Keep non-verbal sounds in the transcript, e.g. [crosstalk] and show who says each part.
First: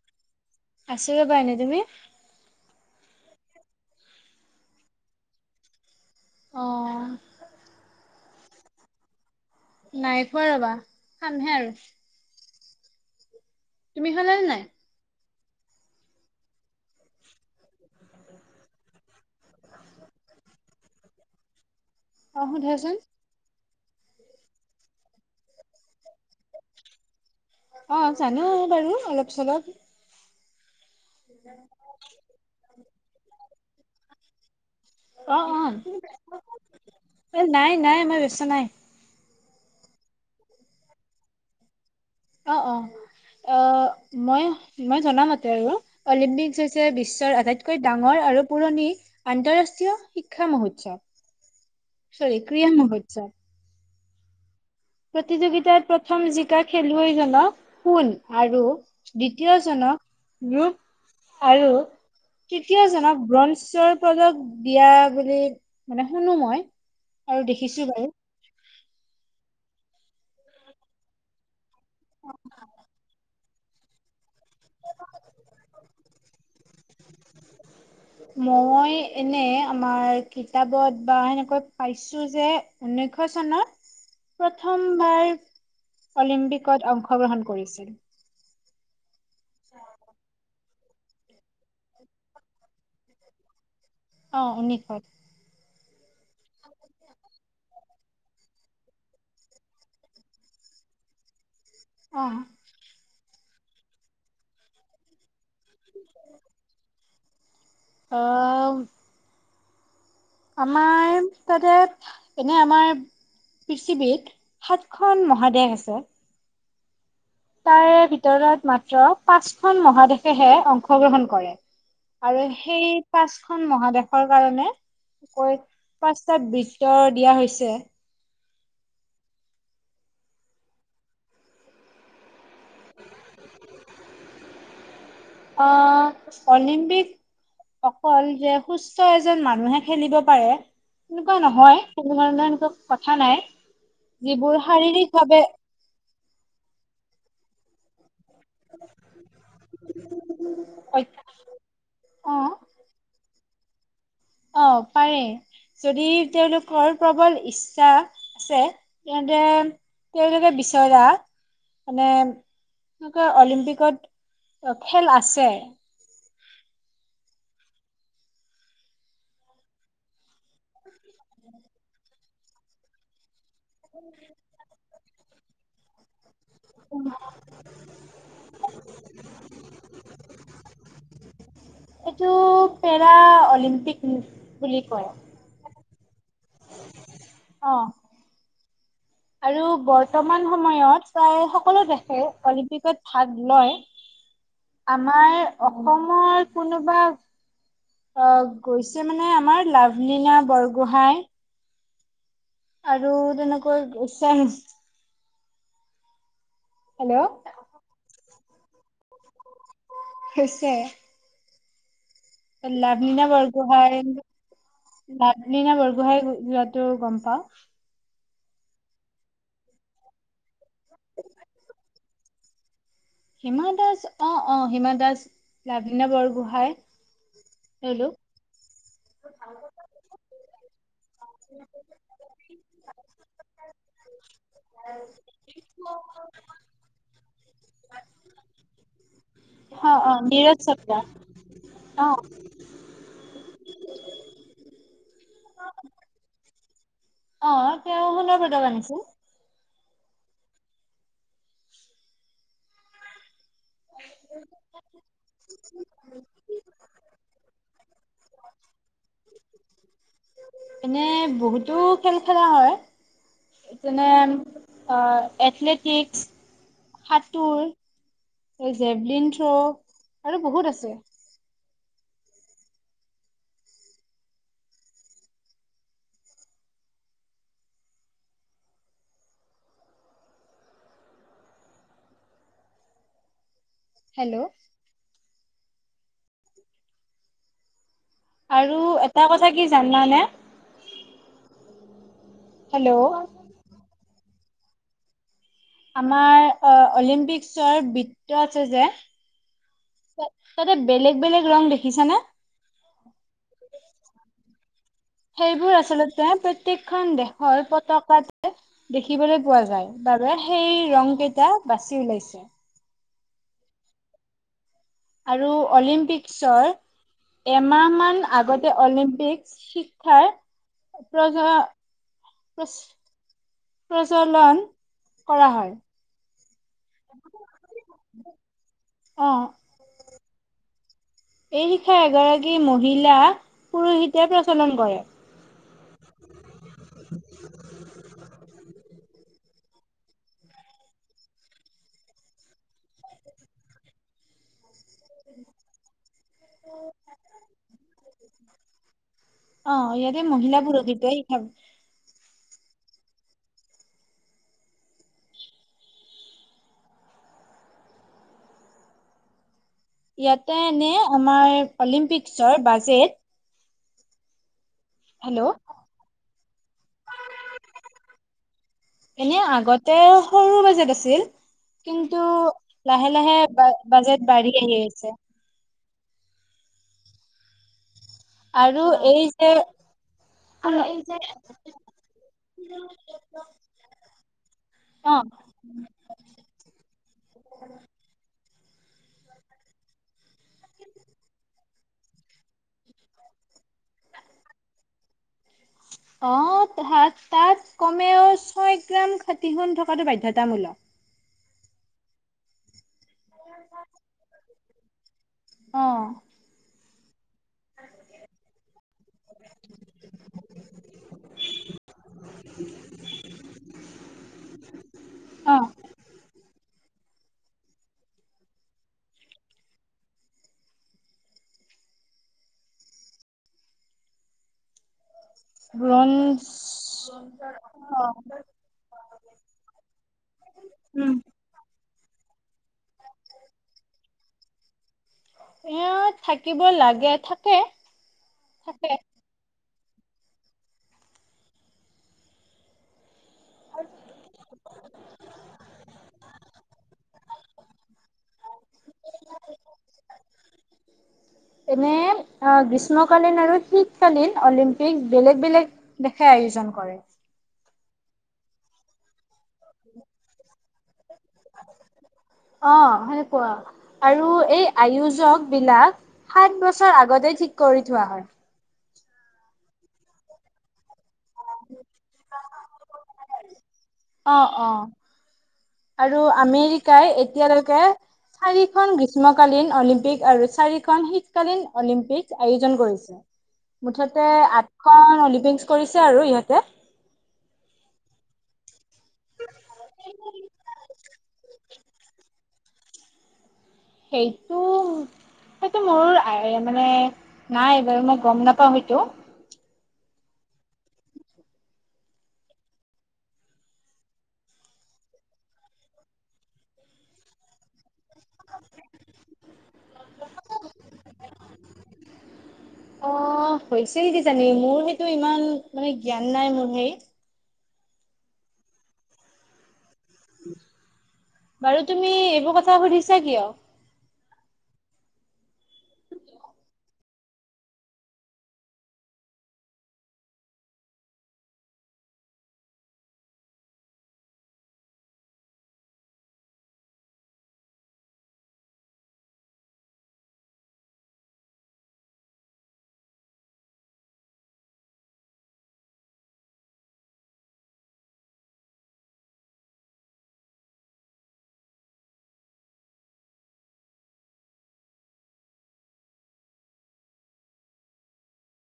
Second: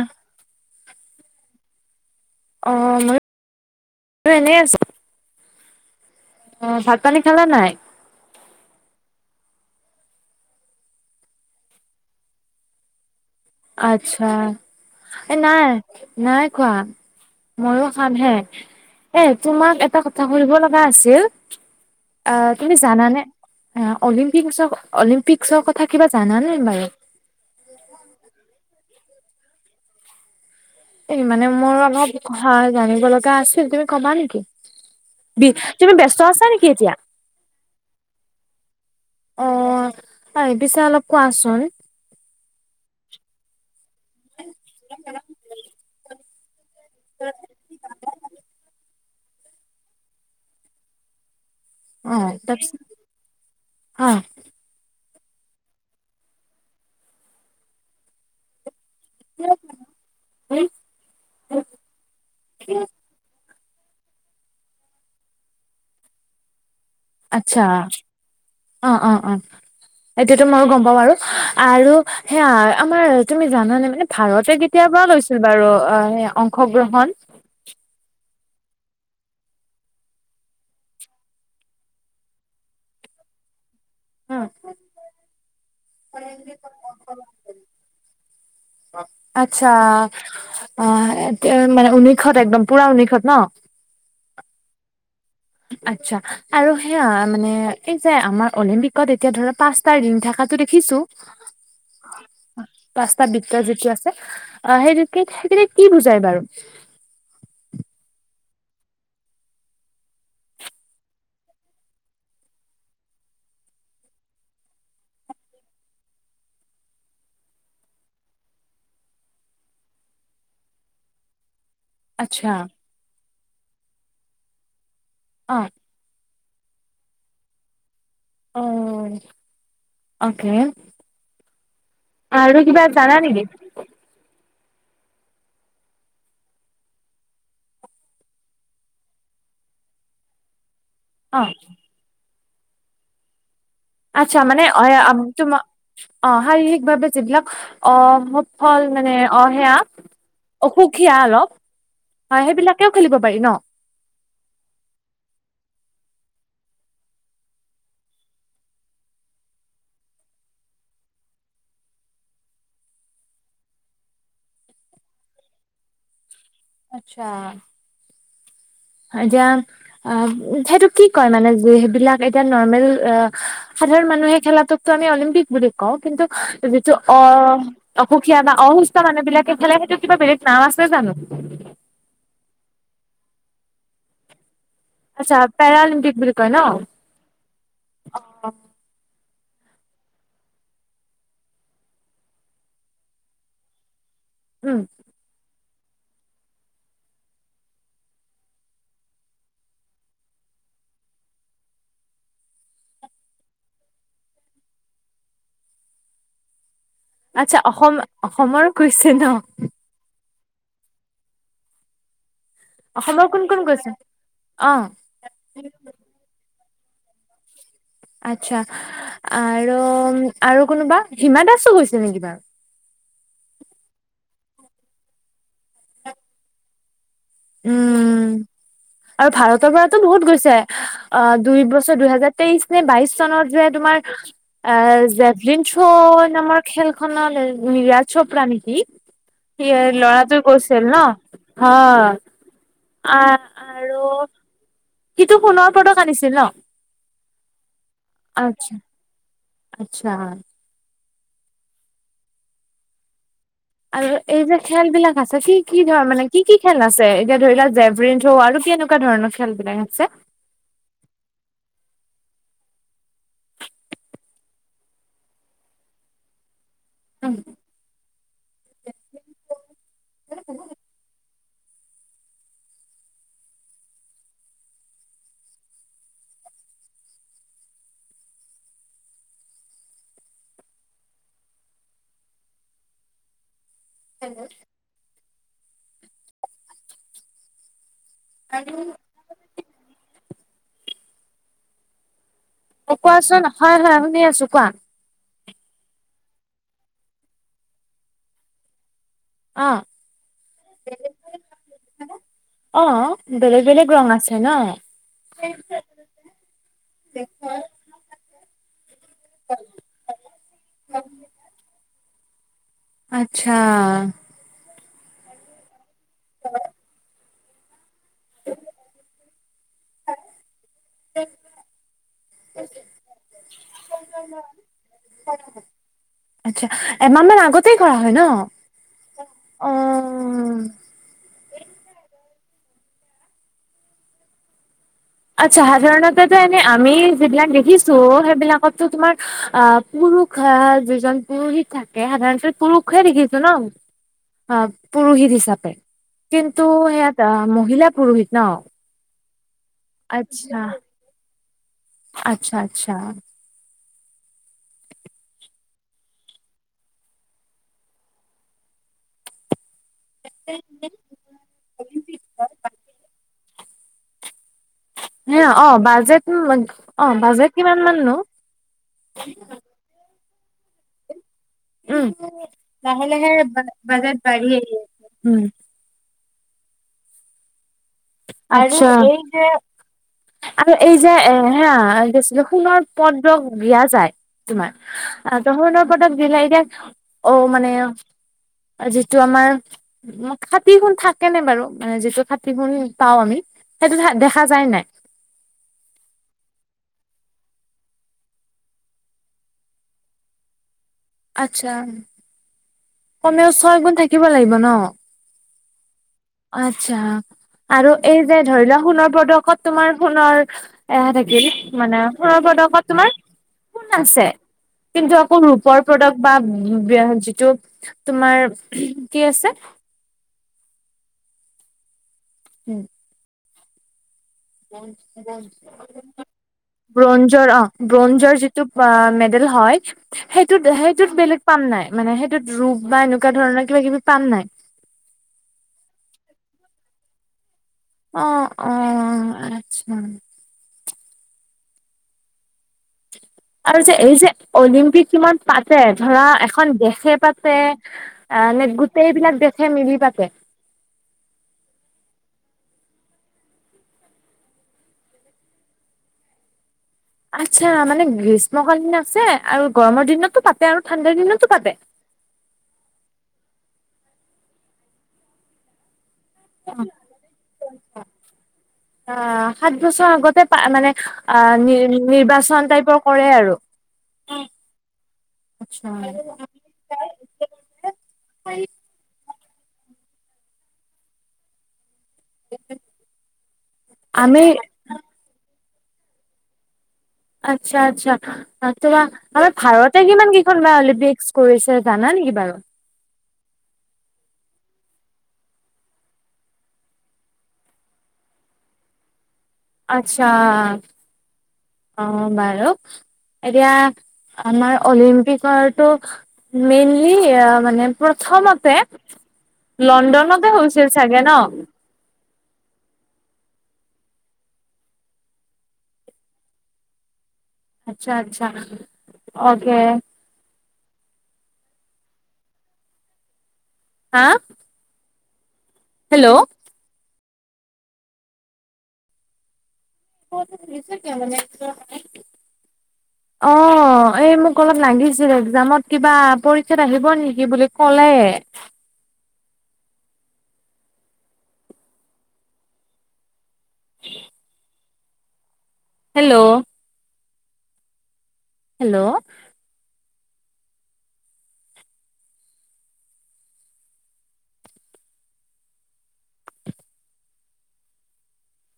Speaker 1: আহ।
Speaker 2: আছো ৰবা এনে তুমি?
Speaker 1: অ মই এনে আছো।
Speaker 2: অ'
Speaker 1: আহ ভাত পানী খালা নাই?
Speaker 2: নাই খোৱা ৰবা খামহে আৰু। তুমি
Speaker 1: আচ্ছা।
Speaker 2: খালা নে নাই?
Speaker 1: এ নাই নাই কোৱা ময়ো খাম হে এ তোমাক এটা কথা সুনিব লগা আছিল
Speaker 2: অ'
Speaker 1: আহ তুমি
Speaker 2: সোধাচোন
Speaker 1: জানানে অলিম্পিক অলিম্পিকসৰ কথা কিবা জানাানে বাৰু?
Speaker 2: অ' [unintelligible] বাৰু অলপ চলপ
Speaker 1: এই মানে মোৰ অলপ ক জানিব লগা আছে তুমি কম নেকি? বি
Speaker 2: অ',
Speaker 1: তুমি ব্যস্ত আছা নেকি এতিয়া
Speaker 2: অ, নাই নাই মই ব্যস্ত নাই।
Speaker 1: অ', ই পিছে অলপ কোৱাচোন
Speaker 2: অ', অ, মই মই জনামতে আৰু অলিম্পিক বিশ্বৰ আটাইতকৈ ডাঙৰ আৰু পুৰণি আন্তঃৰাষ্ট্ৰীয় শিক্ষা মহোৎসৱ চৰি ক্ৰিয়ান [unintelligible]
Speaker 1: হ।
Speaker 2: প্ৰতিযোগিতাত প্ৰথম জিকা খেলুৱৈজনক সণ আৰু দ্বিতীয় জনক ৰূপ আৰু তৃতীয়জনক ব্ৰঞ্জ শৰ পজক বিয়া বুলি মানে শুনো মই আৰু
Speaker 1: আচ্ছা
Speaker 2: দেখিছো বাৰু
Speaker 1: অঁ অঁ অঁ এইতিয়াতো ময়ো গম পাওঁ আৰু আৰু সেয়া আমাৰ তুমি জানানে মানে ভাৰতে কেতিয়াৰ পৰা লৈছিল বাৰু অঁ অংশগ্ৰহণ?
Speaker 2: মই এনে আমাৰ কিতাপত বা সেনেকৈ পাইছো যে ঊনৈশ চনত
Speaker 1: উম।
Speaker 2: প্ৰথমবাৰ অলিম্পিকত অংশগ্ৰহণ কৰিছিল।
Speaker 1: আচ্ছা অ', এতিয়া মানে ঊনৈশত একদম পুৰা ঊনৈষত ন?
Speaker 2: অঁ উনৈষত
Speaker 1: আচ্ছা আৰু সেয়া মানে এই যে আমাৰ অলিম্পিকত এতিয়া ধৰা পাঁচটা ৰিং থাকাটো দেখিছো
Speaker 2: অ
Speaker 1: পাাস্তা বি যিটো আছে অঁ সেইটো ঠিক তেনে কি বুজাই বাৰু
Speaker 2: অঁ আমাৰ তাতে এনে আমাৰ পৃথিৱীত সাতখন মহাদেশ আছে তাৰে ভিতৰত মাত্ৰ পাঁচখন মহাদেশেহে অংশগ্ৰহণ কৰে আৰু
Speaker 1: আচ্ছা
Speaker 2: সেই পাঁচ খন মহাদেশৰ কাৰণে [unintelligible]
Speaker 1: অ
Speaker 2: টা বৃত্ত দিয়া হৈছে
Speaker 1: অঁ অ'কে আৰু কিবা জানা নেকি
Speaker 2: অঁ অলিম্পিক অকল যে সুস্থ এজন মানুহে খেলিব পাৰে
Speaker 1: অ
Speaker 2: তেনেকুৱা নহয় কথা নাই
Speaker 1: আচ্ছা
Speaker 2: যিবোৰ
Speaker 1: মানে অঁ
Speaker 2: শাৰীৰিক ভাৱে
Speaker 1: তোমাৰ অঁ শাৰীৰিকভাৱে যিবিলাক অঁ স ফল মানে অঁ সেয়া অসুখীয়া অলপ হয় সেইবিলাকেও খেলিব পাৰি ন
Speaker 2: অঁ পাৰে যদি তেওঁলোকৰ প্ৰবল ইচ্ছা আছে তেন্তে তেওঁলোকে বিচৰা মানে অলিম্পিকত খেল আছে
Speaker 1: আটচ্ছা এতিয়া আঁ সেইটো কি কয় মানে সেইবিলাক এতিয়া নৰ্মেল আঁ সাধাৰণ মানুহে খেলাটোকটো আমি অলিম্পিক বুলি কওঁ কিন্তু যিটো অঁ অসুখীয়া বা অসুস্থ মানুহ বিলাকে খেলে সেইটো কিবা বেলেগ নাম আছে জানো
Speaker 2: এইটো পেৰা [unintelligible]
Speaker 1: আচ্ছা পেৰা অলিম্পিক কয় ন
Speaker 2: আৰু বৰ্তমান সময়ত প্ৰায় সকলো দেশে অলিম্পিকত ভাগ লয়
Speaker 1: উম
Speaker 2: আমাৰ অসমৰ কোনোবা অ গৈছে মানে আমাৰ লাভলীনা বৰগোঁহাই। আৰু তেনেকৈ চে।
Speaker 1: আচ্ছা অসম। অসমৰ কৈছে নহ।
Speaker 2: হৈছে।
Speaker 1: অসমৰ
Speaker 2: লাভলীনা
Speaker 1: কোন কোন গৈছে
Speaker 2: বৰগোহাঁই
Speaker 1: অ
Speaker 2: লাভলীনা বৰগোহাঁই। [unintelligible] ত গম পাওঁ।
Speaker 1: আচ্ছা আৰু আৰু কোনোবা হিমা দাসো গৈছে নেকি বাৰু।
Speaker 2: হিমা দাস অ অ হিমা দাস লাভলীনা বৰগোহাঁই। হেল্ল'।
Speaker 1: উম আৰু ভাৰতৰ পৰাতো বহুত গৈছে আহ দুই বছৰ দুহেজাৰ তেইশ নে বাইশ চনত যে তোমাৰ এ জেভলিন থ্ৰ নামৰ খেলখনত নিৰাজ চোপ্ৰা নেকি সি
Speaker 2: অ অ
Speaker 1: লৰাটোৱে
Speaker 2: নীৰজ
Speaker 1: গৈছিল
Speaker 2: চোপ্ৰা
Speaker 1: নহ
Speaker 2: অ
Speaker 1: হ। আহ আৰু। সিটো সোণৰ পদক আনিছিল নহ।
Speaker 2: অ। সোণৰ পদক আনিছে।
Speaker 1: আচ্ছা। আৰু এই যে খেল বিলাক আছে কি কি ধৰ মানে কি কি খেল আছে। এতিয়া ধৰি লোৱা জেভলিন থ্ৰ আৰু কি কেনেকুৱা ধৰণৰ খেলবিলাক আছে।
Speaker 2: এনে বহুতো খেল খেলা হয় যেনে অ এথলেটিক্স। সাঁতৰ। Javelin throw. আৰু বহুত আছে।
Speaker 1: হেল্ল'।
Speaker 2: আৰু এটা কথা কি জানানে। হেল্ল'
Speaker 1: কোৱাচোন হয় হয় শুনি আছোঁ। ছোঁ কোৱা।
Speaker 2: আমাৰ অ অলিম্পিকচৰ বৃত্ত আছে যে।
Speaker 1: অ
Speaker 2: তাতে বেলেগ বেলেগ ৰং দেখিছানে
Speaker 1: অ বেলেগ বেলেগ ৰং আছে নহ।
Speaker 2: সেইবোৰ আচলতে প্ৰত্যেকখন দেশৰ পতকাত। দেখিবলৈ পোৱা যায় বাবে সেই ৰং কেইটা বাছি ওলাইছে। [inaudible]
Speaker 1: আচ্ছা।
Speaker 2: আৰু অলিম। পিকচৰ। এমাহ মাহ আগতে অলিম্পিক শিক্ষাৰ প্ৰজলন কৰা হয়
Speaker 1: আচ্ছা এমাহ মান আগতেই কৰা হয় ন অ
Speaker 2: এই শিক্ষাই এগৰাকী মহিলা পুৰুষিতে প্ৰচলন কৰে
Speaker 1: চাহ জক মানে আমি যিবিলাক দেখিছো সেইবিলাকতো তোমাৰ অ পুৰুষ যিজন পুৰুহিত থাকে সাধাৰণতে পুৰুষে দেখিছো ন অ পুৰোহিত হিচাপে কিন্তু সেয়াত মহিলা পুৰোহিত ন
Speaker 2: অ ইয়াতে
Speaker 1: আচ্ছা
Speaker 2: মহিলা পুৰকিত এই খ
Speaker 1: আচ্ছা আচ্ছা
Speaker 2: ইয়াতে এনে আমাৰ অলিম্পিকচৰ বাজেট
Speaker 1: ন
Speaker 2: হেল্ল'
Speaker 1: অ বাজেট অ বাজেট কিমান মাননো
Speaker 2: এনে আগতে সৰু বাজেট আছিল
Speaker 1: উম
Speaker 2: কিন্তু লাহে লাহে বাজেট বাঢ়ি আহি আহিছে
Speaker 1: উম আৰু এই যে আৰু এই যে এ হে কি আছিল সোণৰ পদ্ৰক দিয়া যায় তোমাৰ
Speaker 2: অ
Speaker 1: ত সোণৰ পদত দিলে এতিয়া অ মানে যিটো আমাৰ খাতি সুণ থাকে নে বাৰু যিটো খাতি সুন পাও আমি সেইটো দেখা যায় নাই
Speaker 2: অ তাত তাত কমেও ছয়গ্ৰাম খাতি সোন থকাটো বাধ্যতামূলক
Speaker 1: আচ্ছা কমেও ছয় গুণ থাকিব লাগিব ন
Speaker 2: অ
Speaker 1: আচ্ছা আৰু এই যে ধৰি লোৱা সোণৰ পদকত তোমাৰ সোণৰ এ থাকিল মানে সোণৰ পদকত তোমাৰ সোণ আছে কিন্তু আকৌ ৰূপৰ পদক বা যিটো তোমাৰ কি আছে উম। [unintelligible]
Speaker 2: ব্ৰঞ্জ
Speaker 1: ব্ৰঞ্জৰ অ' ব্ৰঞ্জৰ যিটো মেডেল হয় সেইটোত সেইটোত বেলেগ পাম নাই মানে সেইটোত ৰূপ বা এনেকুৱা ধৰণৰ কিবা কিবি পাম নাই।
Speaker 2: এ থাকিব লাগে থ
Speaker 1: অ -অ উম। আৰু যে এই যে অলিম্পিক কিমান পাতে ধৰা এখন দেশে পাতে নে গোটেইবিলাক দেশে মিলি পাতে।
Speaker 2: এনে অ', গ্ৰীষ্মকালীন আৰু শীতকালীন অলিম্পিক বেলেগ বেলেগ দেশাই আয়োজন কৰে।
Speaker 1: আচ্ছা মানে গ্ৰীষ্ম কালিন আছে আৰু গৰমৰ দিনতো পাতে আৰু ঠাণ্ডাৰ দিনতো পাতে।
Speaker 2: অ', সেনেকুৱা। আৰু এই আয়োজক বিলাক। সাত বছৰ আগতে ঠিক কৰি থোৱা হয়।
Speaker 1: অ' সাত বছৰ আগতে পা মানে অ' নি নিৰ্বাচন টাইপৰ কৰে আৰু
Speaker 2: অ -অ আৰু আমেৰিকাই এতিয়ালৈকে
Speaker 1: আচ্ছা।
Speaker 2: চাৰিখন বিশ গ্ৰীষ্মকালীন অলিম্পিক আৰু চাৰিখন শীতকালীন অলিম্প [inaudible] [inaudible] আয়োজন কৰিছে। মুঠতে
Speaker 1: আমি
Speaker 2: আঠখন [inaudible] কৰিছে আৰু ইহঁতে।
Speaker 1: আচ্ছা, আচ্ছা, তোমাৰ আমাৰ ভাৰতে কিমানকেইখন বা অলিম্পিক কৰিছে, জানা নেকি বাৰু?
Speaker 2: সেইটো, সেইটো [inaudible] নাই, বাৰু, মই গম নাপাওঁ সেইটো।
Speaker 1: আচ্ছা অ', বাৰু, এতিয়া আমাৰ অলিম্পিকৰটো মেইনলি আ মানে। প্ৰথমতে লণ্ডনতে হৈছিল চাগে, ন?
Speaker 2: হৈছিল কিজানি, মোৰ সেইটো ইমান মানে জ্ঞান নাই মোৰ, হেৰি।
Speaker 1: আচ্ছা, আচ্ছা, অ'কে।
Speaker 2: বাৰু, তুমি এইবোৰ কথা সুধিছা কিয়?
Speaker 1: হা হেল্ল' [unintelligible] অ', এই মোক অলপ লাগিছিল, এক্জামত কিবা পৰীক্ষাত আহিব নেকি বুলি ক'লে। Hello hello